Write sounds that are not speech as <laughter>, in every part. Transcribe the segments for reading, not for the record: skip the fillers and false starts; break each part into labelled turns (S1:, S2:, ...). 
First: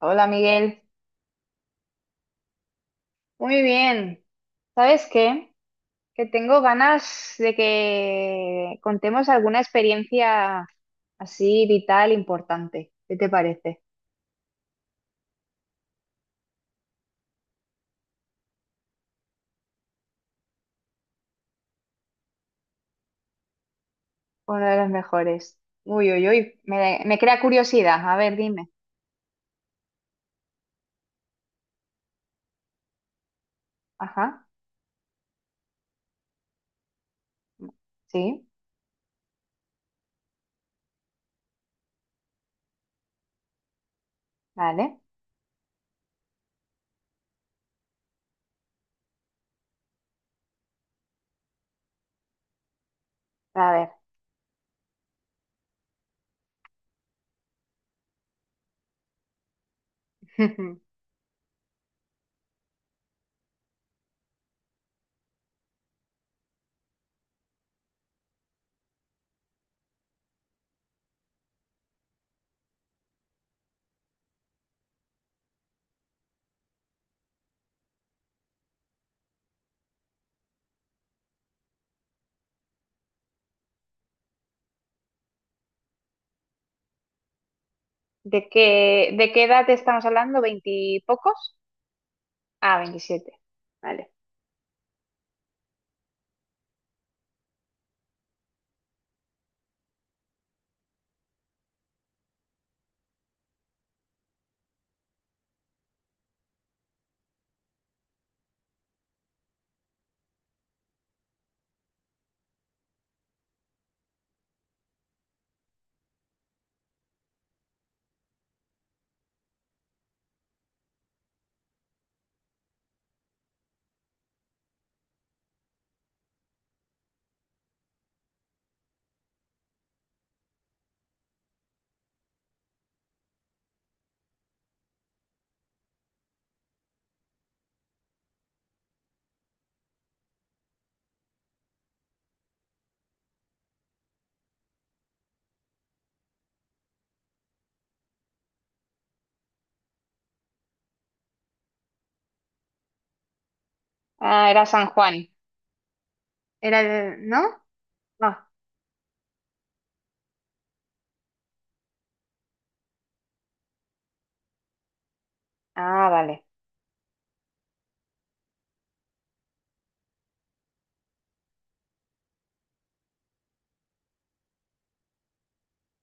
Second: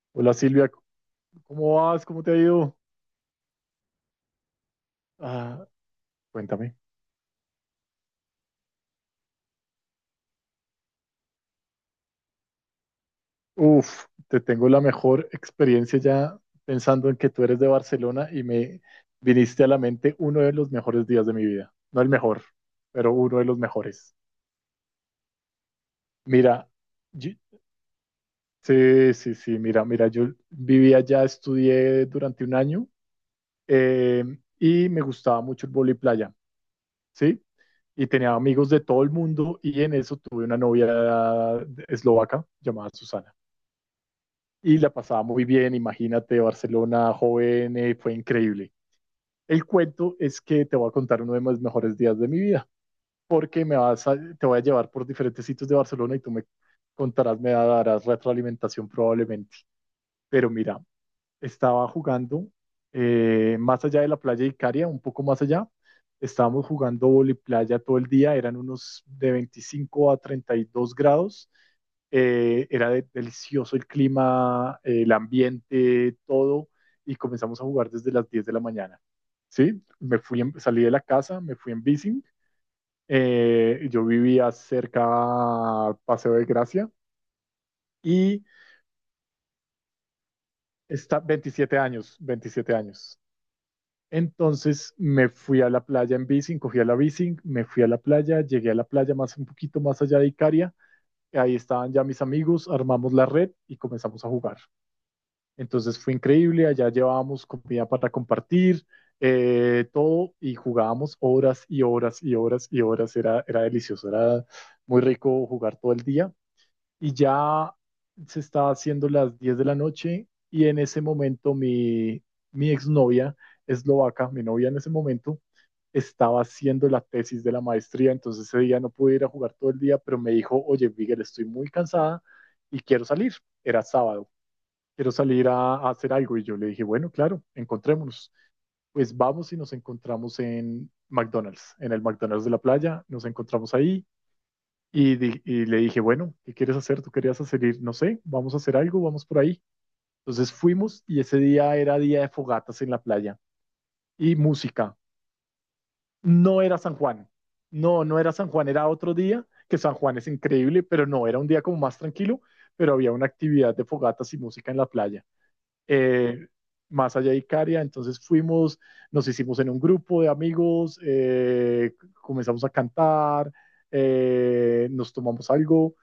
S1: Hola
S2: Hola Silvia,
S1: Miguel,
S2: ¿cómo vas? ¿Cómo te ha ido?
S1: muy bien. ¿Sabes qué?
S2: Ah,
S1: Que tengo
S2: cuéntame.
S1: ganas de que contemos alguna experiencia así vital, importante. ¿Qué te parece?
S2: Uf, te tengo la mejor experiencia ya pensando en que tú eres de Barcelona y me viniste a la mente uno de los mejores días de mi vida. No el mejor, pero uno de los mejores.
S1: Una de las mejores. Uy, uy, uy,
S2: Mira,
S1: me
S2: yo-
S1: crea curiosidad. A ver, dime.
S2: sí, sí, sí, mira, mira, yo viví allá, estudié durante un año, eh,
S1: Ajá,
S2: y me gustaba mucho el vóley playa, ¿sí? Y tenía
S1: sí,
S2: amigos de todo el mundo y en eso tuve una novia eslovaca llamada Susana. Y la
S1: vale.
S2: pasaba muy bien. Imagínate, Barcelona joven, fue increíble. El cuento es que te voy a contar uno de mis mejores días de mi vida, porque
S1: A ver.
S2: te voy a llevar por diferentes sitios de Barcelona y tú me contarás, me darás retroalimentación probablemente. Pero mira,
S1: <laughs>
S2: estaba jugando más allá de la playa de Icaria, un poco más allá. Estábamos jugando voliplaya todo el día, eran unos de 25 a 32 grados. Era delicioso el clima, el ambiente, todo, y comenzamos a jugar desde las 10 de la mañana. Sí, me fui salí de la casa, me fui en bici. Yo vivía cerca a Paseo de Gracia y
S1: ¿De qué edad estamos hablando?
S2: está
S1: ¿Veintipocos? ¿Pocos?
S2: 27 años, 27
S1: Ah,
S2: años.
S1: veintisiete. Vale.
S2: Entonces me fui a la playa en bici, cogí a la bici, me fui a la playa, llegué a la playa más un poquito más allá de Icaria, ahí estaban ya mis amigos, armamos la red y comenzamos a jugar. Entonces fue increíble, allá llevábamos comida para compartir, todo, y jugábamos horas y horas y horas y horas, era, era delicioso, era muy rico jugar todo el día y ya se está haciendo las 10 de la noche, y en ese momento mi exnovia eslovaca, mi novia en ese momento, estaba haciendo la tesis de la maestría, entonces ese día no pude ir a jugar todo el día, pero me dijo, oye, Miguel, estoy muy cansada y quiero salir. Era sábado, quiero salir a hacer algo, y yo le dije, bueno, claro, encontrémonos. Pues vamos, y nos encontramos en McDonald's, en el McDonald's de la playa, nos encontramos ahí y le dije, bueno, ¿qué quieres hacer? ¿Tú querías hacer ir? No sé, vamos a hacer algo, vamos por ahí. Entonces fuimos, y ese día era día de fogatas en la playa y
S1: Ah, era San
S2: música.
S1: Juan.
S2: No era
S1: Era
S2: San
S1: el,
S2: Juan.
S1: ¿no?
S2: No, no era
S1: No.
S2: San Juan, era otro día, que San Juan es increíble, pero no, era un día como más tranquilo, pero había una actividad de fogatas y música en la playa.
S1: Ah, vale.
S2: Eh, Más allá de Icaria, entonces fuimos, nos hicimos en un grupo de amigos, comenzamos a cantar, nos tomamos algo.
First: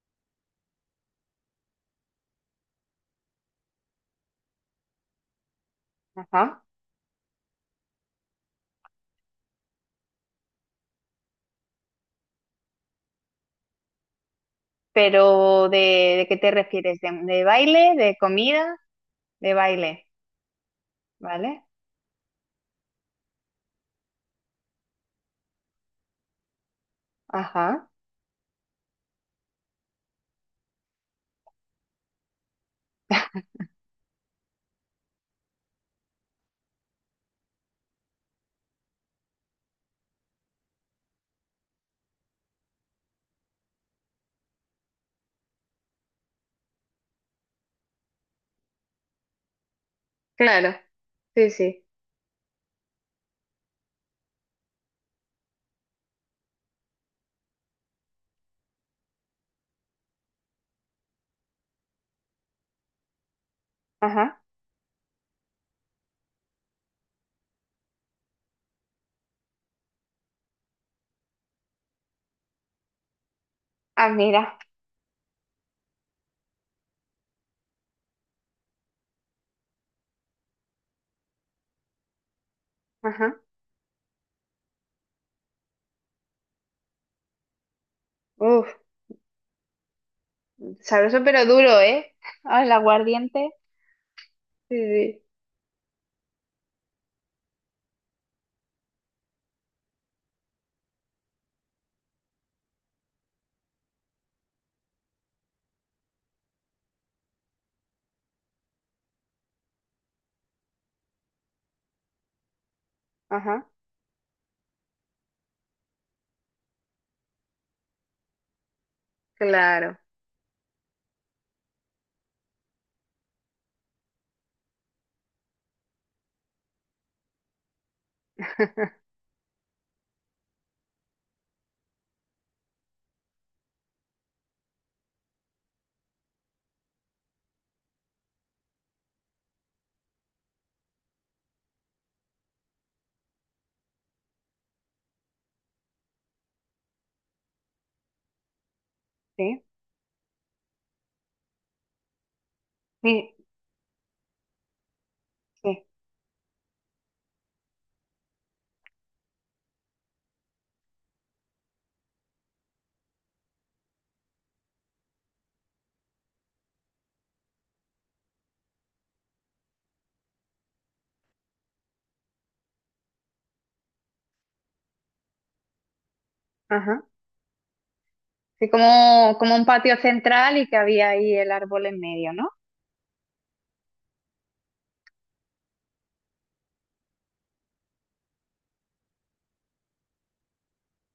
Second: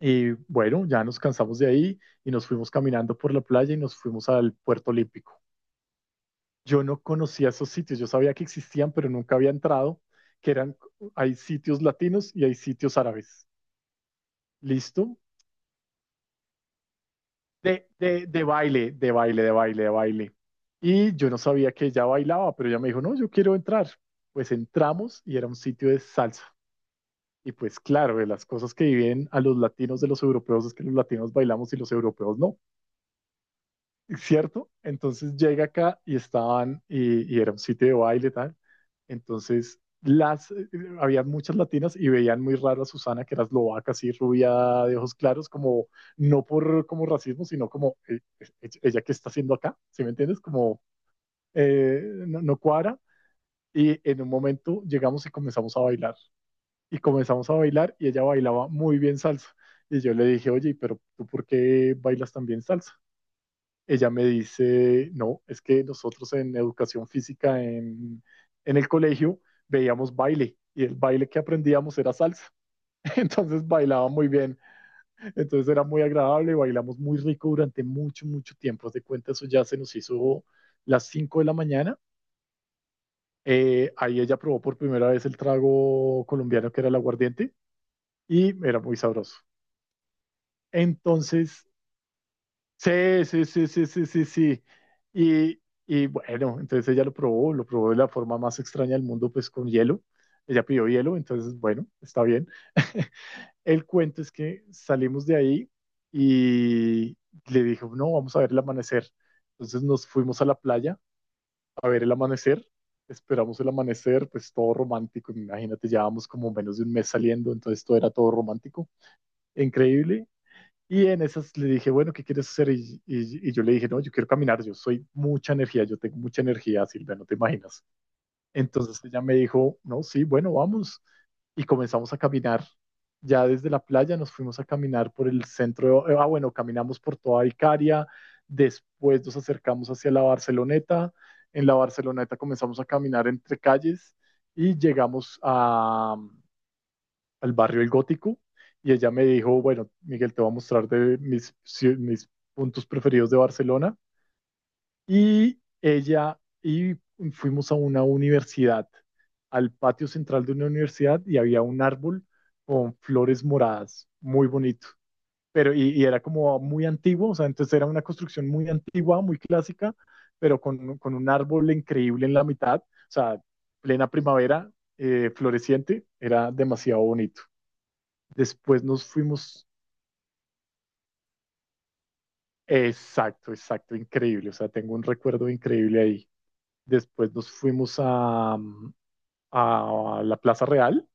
S2: Y bueno, ya nos cansamos de ahí y nos fuimos caminando por la playa y nos fuimos al Puerto Olímpico.
S1: Ajá.
S2: Yo no conocía esos sitios, yo sabía que existían, pero nunca había entrado, que eran, hay sitios latinos y hay sitios árabes. ¿Listo?
S1: Pero de qué te refieres? De
S2: De,
S1: baile? ¿De
S2: de, de
S1: comida?
S2: baile, de baile, de
S1: De
S2: baile, de
S1: baile,
S2: baile. Y yo no
S1: ¿vale?
S2: sabía que ella bailaba, pero ella me dijo, no, yo quiero entrar. Pues entramos y era un sitio de salsa. Y pues
S1: Ajá,
S2: claro, de las cosas que viven a los latinos de los europeos es que los latinos bailamos y los europeos no. ¿Cierto? Entonces llega acá y estaban, y era un sitio de baile tal. Entonces, las, eh, Había muchas latinas y veían muy raro a Susana, que era eslovaca, así rubia, de ojos claros, como, no por como racismo, sino como, ella qué está haciendo acá, ¿sí me entiendes?
S1: claro, sí, sí.
S2: No, no cuadra. Y en un momento llegamos y comenzamos a bailar. Y comenzamos a bailar y ella bailaba muy bien salsa. Y yo le dije, oye, pero ¿tú por qué bailas tan bien salsa? Ella me
S1: Ajá.
S2: dice, no, es que nosotros en educación física en el colegio veíamos baile y el baile que aprendíamos era salsa. <laughs> Entonces
S1: Ah,
S2: bailaba muy
S1: mira,
S2: bien, entonces era muy agradable, bailamos muy rico durante mucho, mucho tiempo. Haz de cuenta, eso ya se nos hizo las 5 de la mañana.
S1: ajá.
S2: Ahí ella probó por primera vez el trago colombiano que era el aguardiente, y
S1: Uf,
S2: era muy sabroso.
S1: sabroso pero
S2: Entonces
S1: duro, ¿eh? Ah, el
S2: sí, sí,
S1: aguardiente.
S2: sí, sí, sí, sí, sí.
S1: Sí, sí,
S2: Y, y bueno, entonces ella lo probó de la forma más extraña del mundo, pues con hielo. Ella pidió hielo, entonces bueno, está bien. <laughs> El cuento es que salimos de ahí y le dijo, no, vamos a ver el amanecer. Entonces nos fuimos a la playa a ver el amanecer, esperamos
S1: ajá,
S2: el amanecer, pues todo romántico, imagínate, llevábamos como menos de un mes saliendo, entonces todo era todo romántico,
S1: claro.
S2: increíble, y en esas le dije, bueno, ¿qué quieres hacer? Y yo le dije, no, yo quiero caminar, yo soy mucha energía, yo tengo mucha energía, Silvia, no te imaginas. Entonces
S1: <laughs>
S2: ella me dijo, no, sí, bueno, vamos. Y comenzamos a caminar. Ya desde la playa nos fuimos a caminar por el centro, ah, bueno, caminamos por toda Icaria, después nos acercamos hacia la Barceloneta, en la Barceloneta comenzamos a caminar entre calles y llegamos a, al barrio El Gótico, y ella me
S1: Sí,
S2: dijo, bueno, Miguel, te voy a mostrar de mis, mis puntos preferidos
S1: sí,
S2: de Barcelona. Y
S1: sí,
S2: ella, y fuimos a una universidad, al patio central de una universidad, y había un árbol con flores moradas, muy bonito. Pero, y era como muy antiguo, o sea, entonces era una construcción muy antigua, muy clásica, pero con un árbol increíble en la mitad, o sea, plena primavera, floreciente, era
S1: ajá.
S2: demasiado bonito.
S1: Sí,
S2: Después nos
S1: como, como un
S2: fuimos,
S1: patio central y que había ahí el árbol en medio, ¿no?
S2: exacto, exacto, increíble. O sea, tengo un recuerdo increíble ahí. Después nos fuimos a, a la Plaza Real.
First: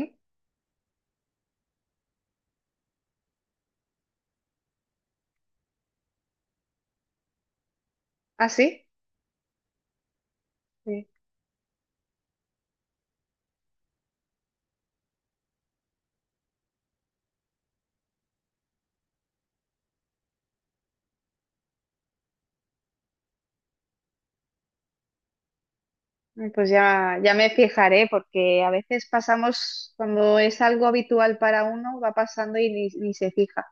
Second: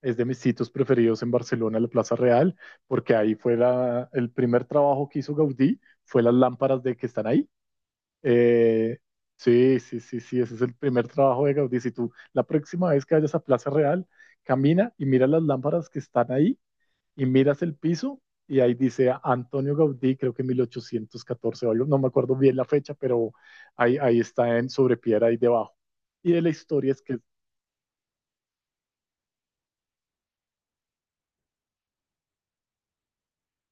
S2: Es de mis sitios preferidos en Barcelona, la Plaza Real, porque ahí fue el primer trabajo que hizo Gaudí, fue las lámparas de que están ahí.
S1: así.
S2: Eh, sí, sí, sí, sí, ese es el
S1: Sí.
S2: primer trabajo de Gaudí. Si tú la próxima vez que vayas a Plaza Real, camina y mira las lámparas que están ahí y miras el piso y ahí dice Antonio Gaudí, creo que 1814 o algo, no me acuerdo bien la fecha, pero ahí, ahí está en sobre piedra ahí debajo. Y de la
S1: Pues
S2: historia es
S1: ya,
S2: que
S1: ya me fijaré, porque a veces pasamos, cuando es algo habitual para uno, va pasando y ni se fija.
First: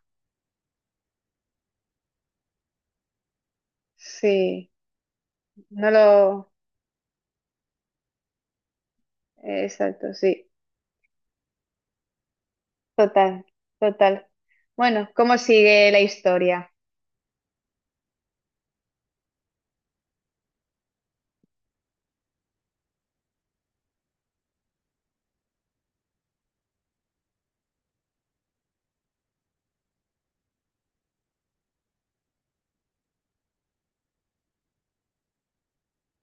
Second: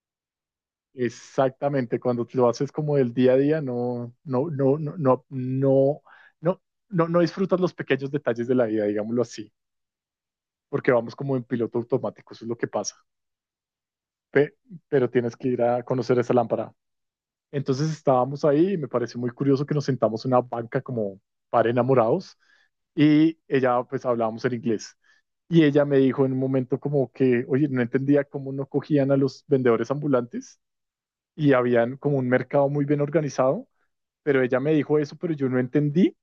S2: exactamente cuando lo haces como del día a día, no, no,
S1: Sí,
S2: no, no, no,
S1: no
S2: no,
S1: lo...
S2: no, no, no disfrutas los pequeños detalles de la vida, digámoslo así,
S1: Exacto, sí.
S2: porque vamos como en piloto automático, eso es lo que pasa.
S1: Total, total.
S2: Pe-
S1: Bueno,
S2: pero tienes
S1: ¿cómo
S2: que ir a
S1: sigue la
S2: conocer esa
S1: historia?
S2: lámpara. Entonces estábamos ahí y me pareció muy curioso que nos sentamos en una banca como para enamorados, y ella, pues hablábamos en inglés. Y ella me dijo en un momento como que, oye, no entendía cómo no cogían a los vendedores ambulantes y habían como un mercado muy bien organizado, pero ella me dijo eso, pero yo no entendí.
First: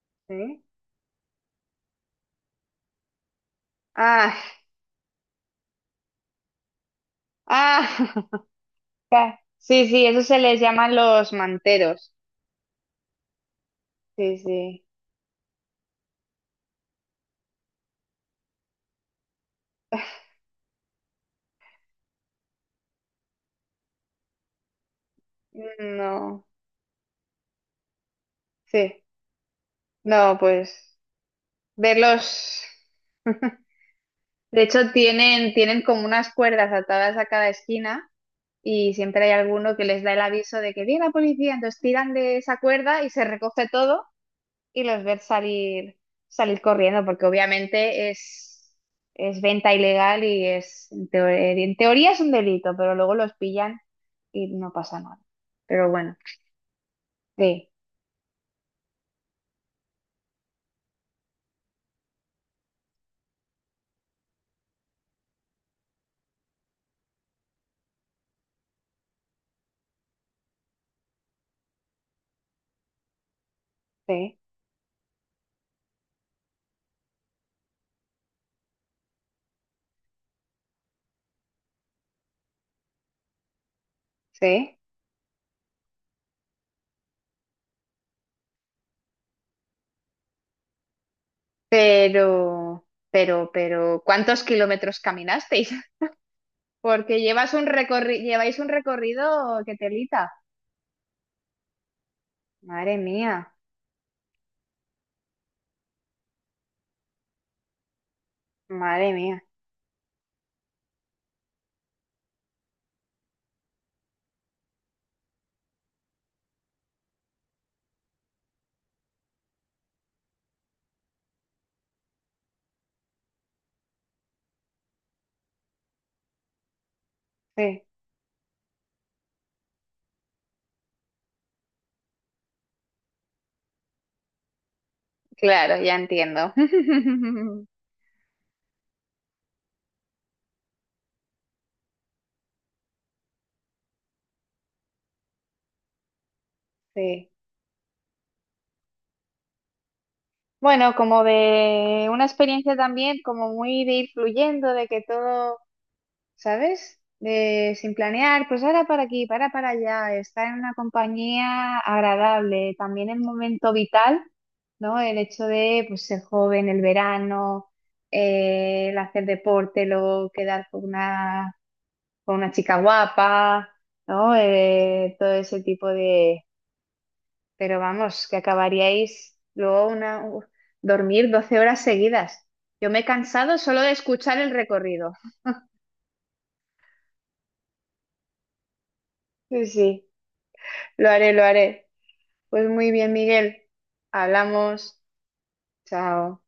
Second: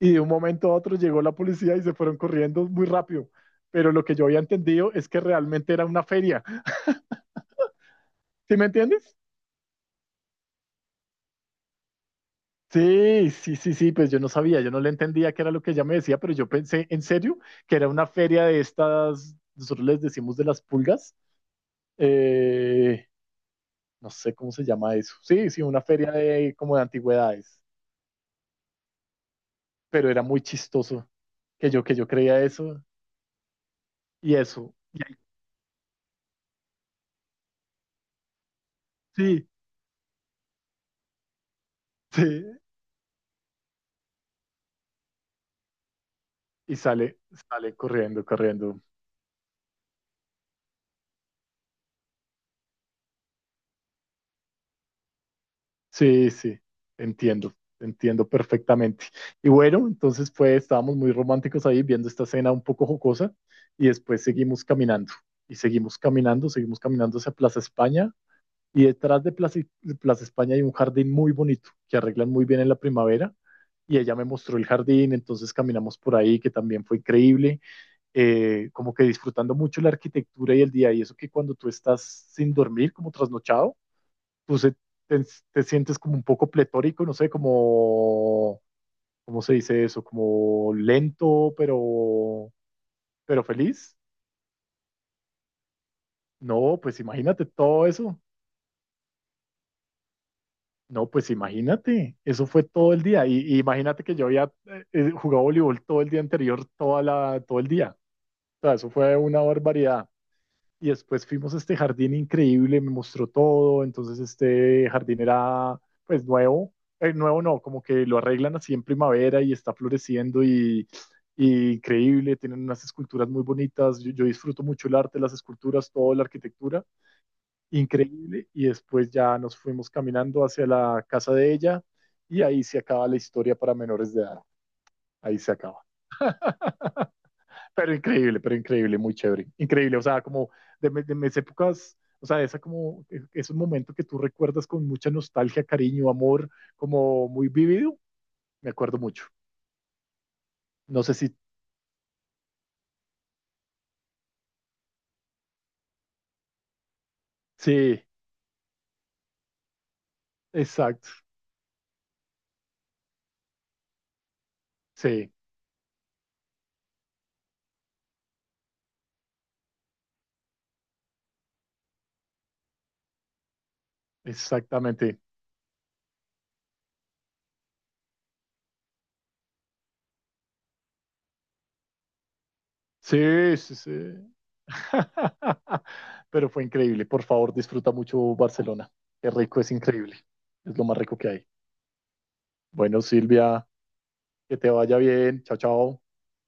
S2: Y de un
S1: ¿Sí?
S2: momento a otro llegó la policía y se fueron corriendo muy rápido. Pero lo que yo había
S1: Ah,
S2: entendido es que realmente era una feria.
S1: ah,
S2: ¿Sí me
S1: <laughs>
S2: entiendes?
S1: ca- sí, sí, eso se les llaman los manteros.
S2: Sí, sí, sí, sí, pues yo no
S1: Sí,
S2: sabía, yo no
S1: sí.
S2: le entendía qué era lo que ella me decía, pero yo pensé en serio que era una feria de estas, nosotros les decimos de las pulgas, eh, no sé cómo se llama eso. Sí, sí, una feria
S1: No,
S2: de como de antigüedades,
S1: sí.
S2: pero era
S1: No,
S2: muy
S1: pues
S2: chistoso que yo creía
S1: verlos.
S2: eso y
S1: De
S2: eso.
S1: hecho,
S2: Y ahí
S1: tienen como unas cuerdas atadas a cada esquina. Y siempre hay
S2: sí,
S1: alguno que les da el aviso de que viene la policía, entonces tiran de
S2: sí,
S1: esa cuerda y se recoge todo y los ves salir, salir
S2: y
S1: corriendo,
S2: sale,
S1: porque
S2: sale
S1: obviamente
S2: corriendo, corriendo.
S1: es venta ilegal y es, en teoría es un delito, pero luego los pillan y no pasa nada. Pero bueno,
S2: Sí, sí, entiendo,
S1: sí,
S2: entiendo perfectamente. Y bueno, entonces pues estábamos muy románticos ahí viendo esta escena un poco jocosa y después seguimos caminando, y seguimos caminando hacia Plaza España, y detrás de Plaza España hay un jardín muy bonito que arreglan muy bien en la primavera, y ella me
S1: sí,
S2: mostró el jardín, entonces caminamos por ahí que también fue increíble, como que disfrutando mucho la arquitectura y el día, y eso que cuando tú estás sin dormir, como trasnochado, pues
S1: sí,
S2: te, te sientes como un poco pletórico, no sé, como, ¿cómo se dice eso? Como lento,
S1: pero...
S2: pero feliz.
S1: Pero, ¿cuántos kilómetros caminasteis? <laughs>
S2: No, pues
S1: Porque
S2: imagínate todo eso.
S1: lleváis un recorrido que telita.
S2: No, pues imagínate, eso fue todo
S1: Madre
S2: el día.
S1: mía,
S2: Y imagínate que yo había jugado voleibol todo el día anterior, todo el día. O sea, eso
S1: madre
S2: fue una
S1: mía.
S2: barbaridad. Y después fuimos a este jardín increíble, me mostró todo, entonces este jardín era pues nuevo, nuevo no, como que lo arreglan así en primavera y está floreciendo, y increíble, tienen unas esculturas muy bonitas, yo disfruto mucho el arte, las esculturas, toda la arquitectura,
S1: Sí.
S2: increíble, y después ya nos fuimos caminando hacia la casa de ella, y ahí se acaba la historia para menores de edad, ahí se
S1: Claro,
S2: acaba.
S1: ya entiendo. <laughs>
S2: Pero increíble, muy chévere. Increíble, o sea, como de, de mis épocas, o sea, esa como, es un momento que tú recuerdas con mucha nostalgia, cariño, amor, como
S1: Sí.
S2: muy vivido, me acuerdo mucho.
S1: Bueno,
S2: No sé
S1: como
S2: si,
S1: de una experiencia también, como muy de ir fluyendo, de que todo, ¿sabes? De sin
S2: sí,
S1: planear, pues ahora para aquí, para allá, estar en una
S2: exacto,
S1: compañía agradable, también el momento vital, ¿no? El
S2: sí,
S1: hecho de pues, ser joven, el verano, el hacer deporte, luego quedar con una chica guapa, ¿no?
S2: exactamente.
S1: Todo ese tipo. Pero vamos, que acabaríais luego una, u- dormir 12 horas seguidas. Yo me he
S2: Sí,
S1: cansado
S2: sí,
S1: solo
S2: sí.
S1: de escuchar el recorrido.
S2: <laughs> Pero fue increíble, por favor, disfruta mucho Barcelona. Qué rico,
S1: Sí,
S2: es
S1: sí,
S2: increíble. Es lo más
S1: lo
S2: rico que
S1: haré, lo
S2: hay.
S1: haré. Pues muy
S2: Bueno,
S1: bien, Miguel.
S2: Silvia, que te vaya
S1: Hablamos.
S2: bien. Chao, chao.
S1: Chao.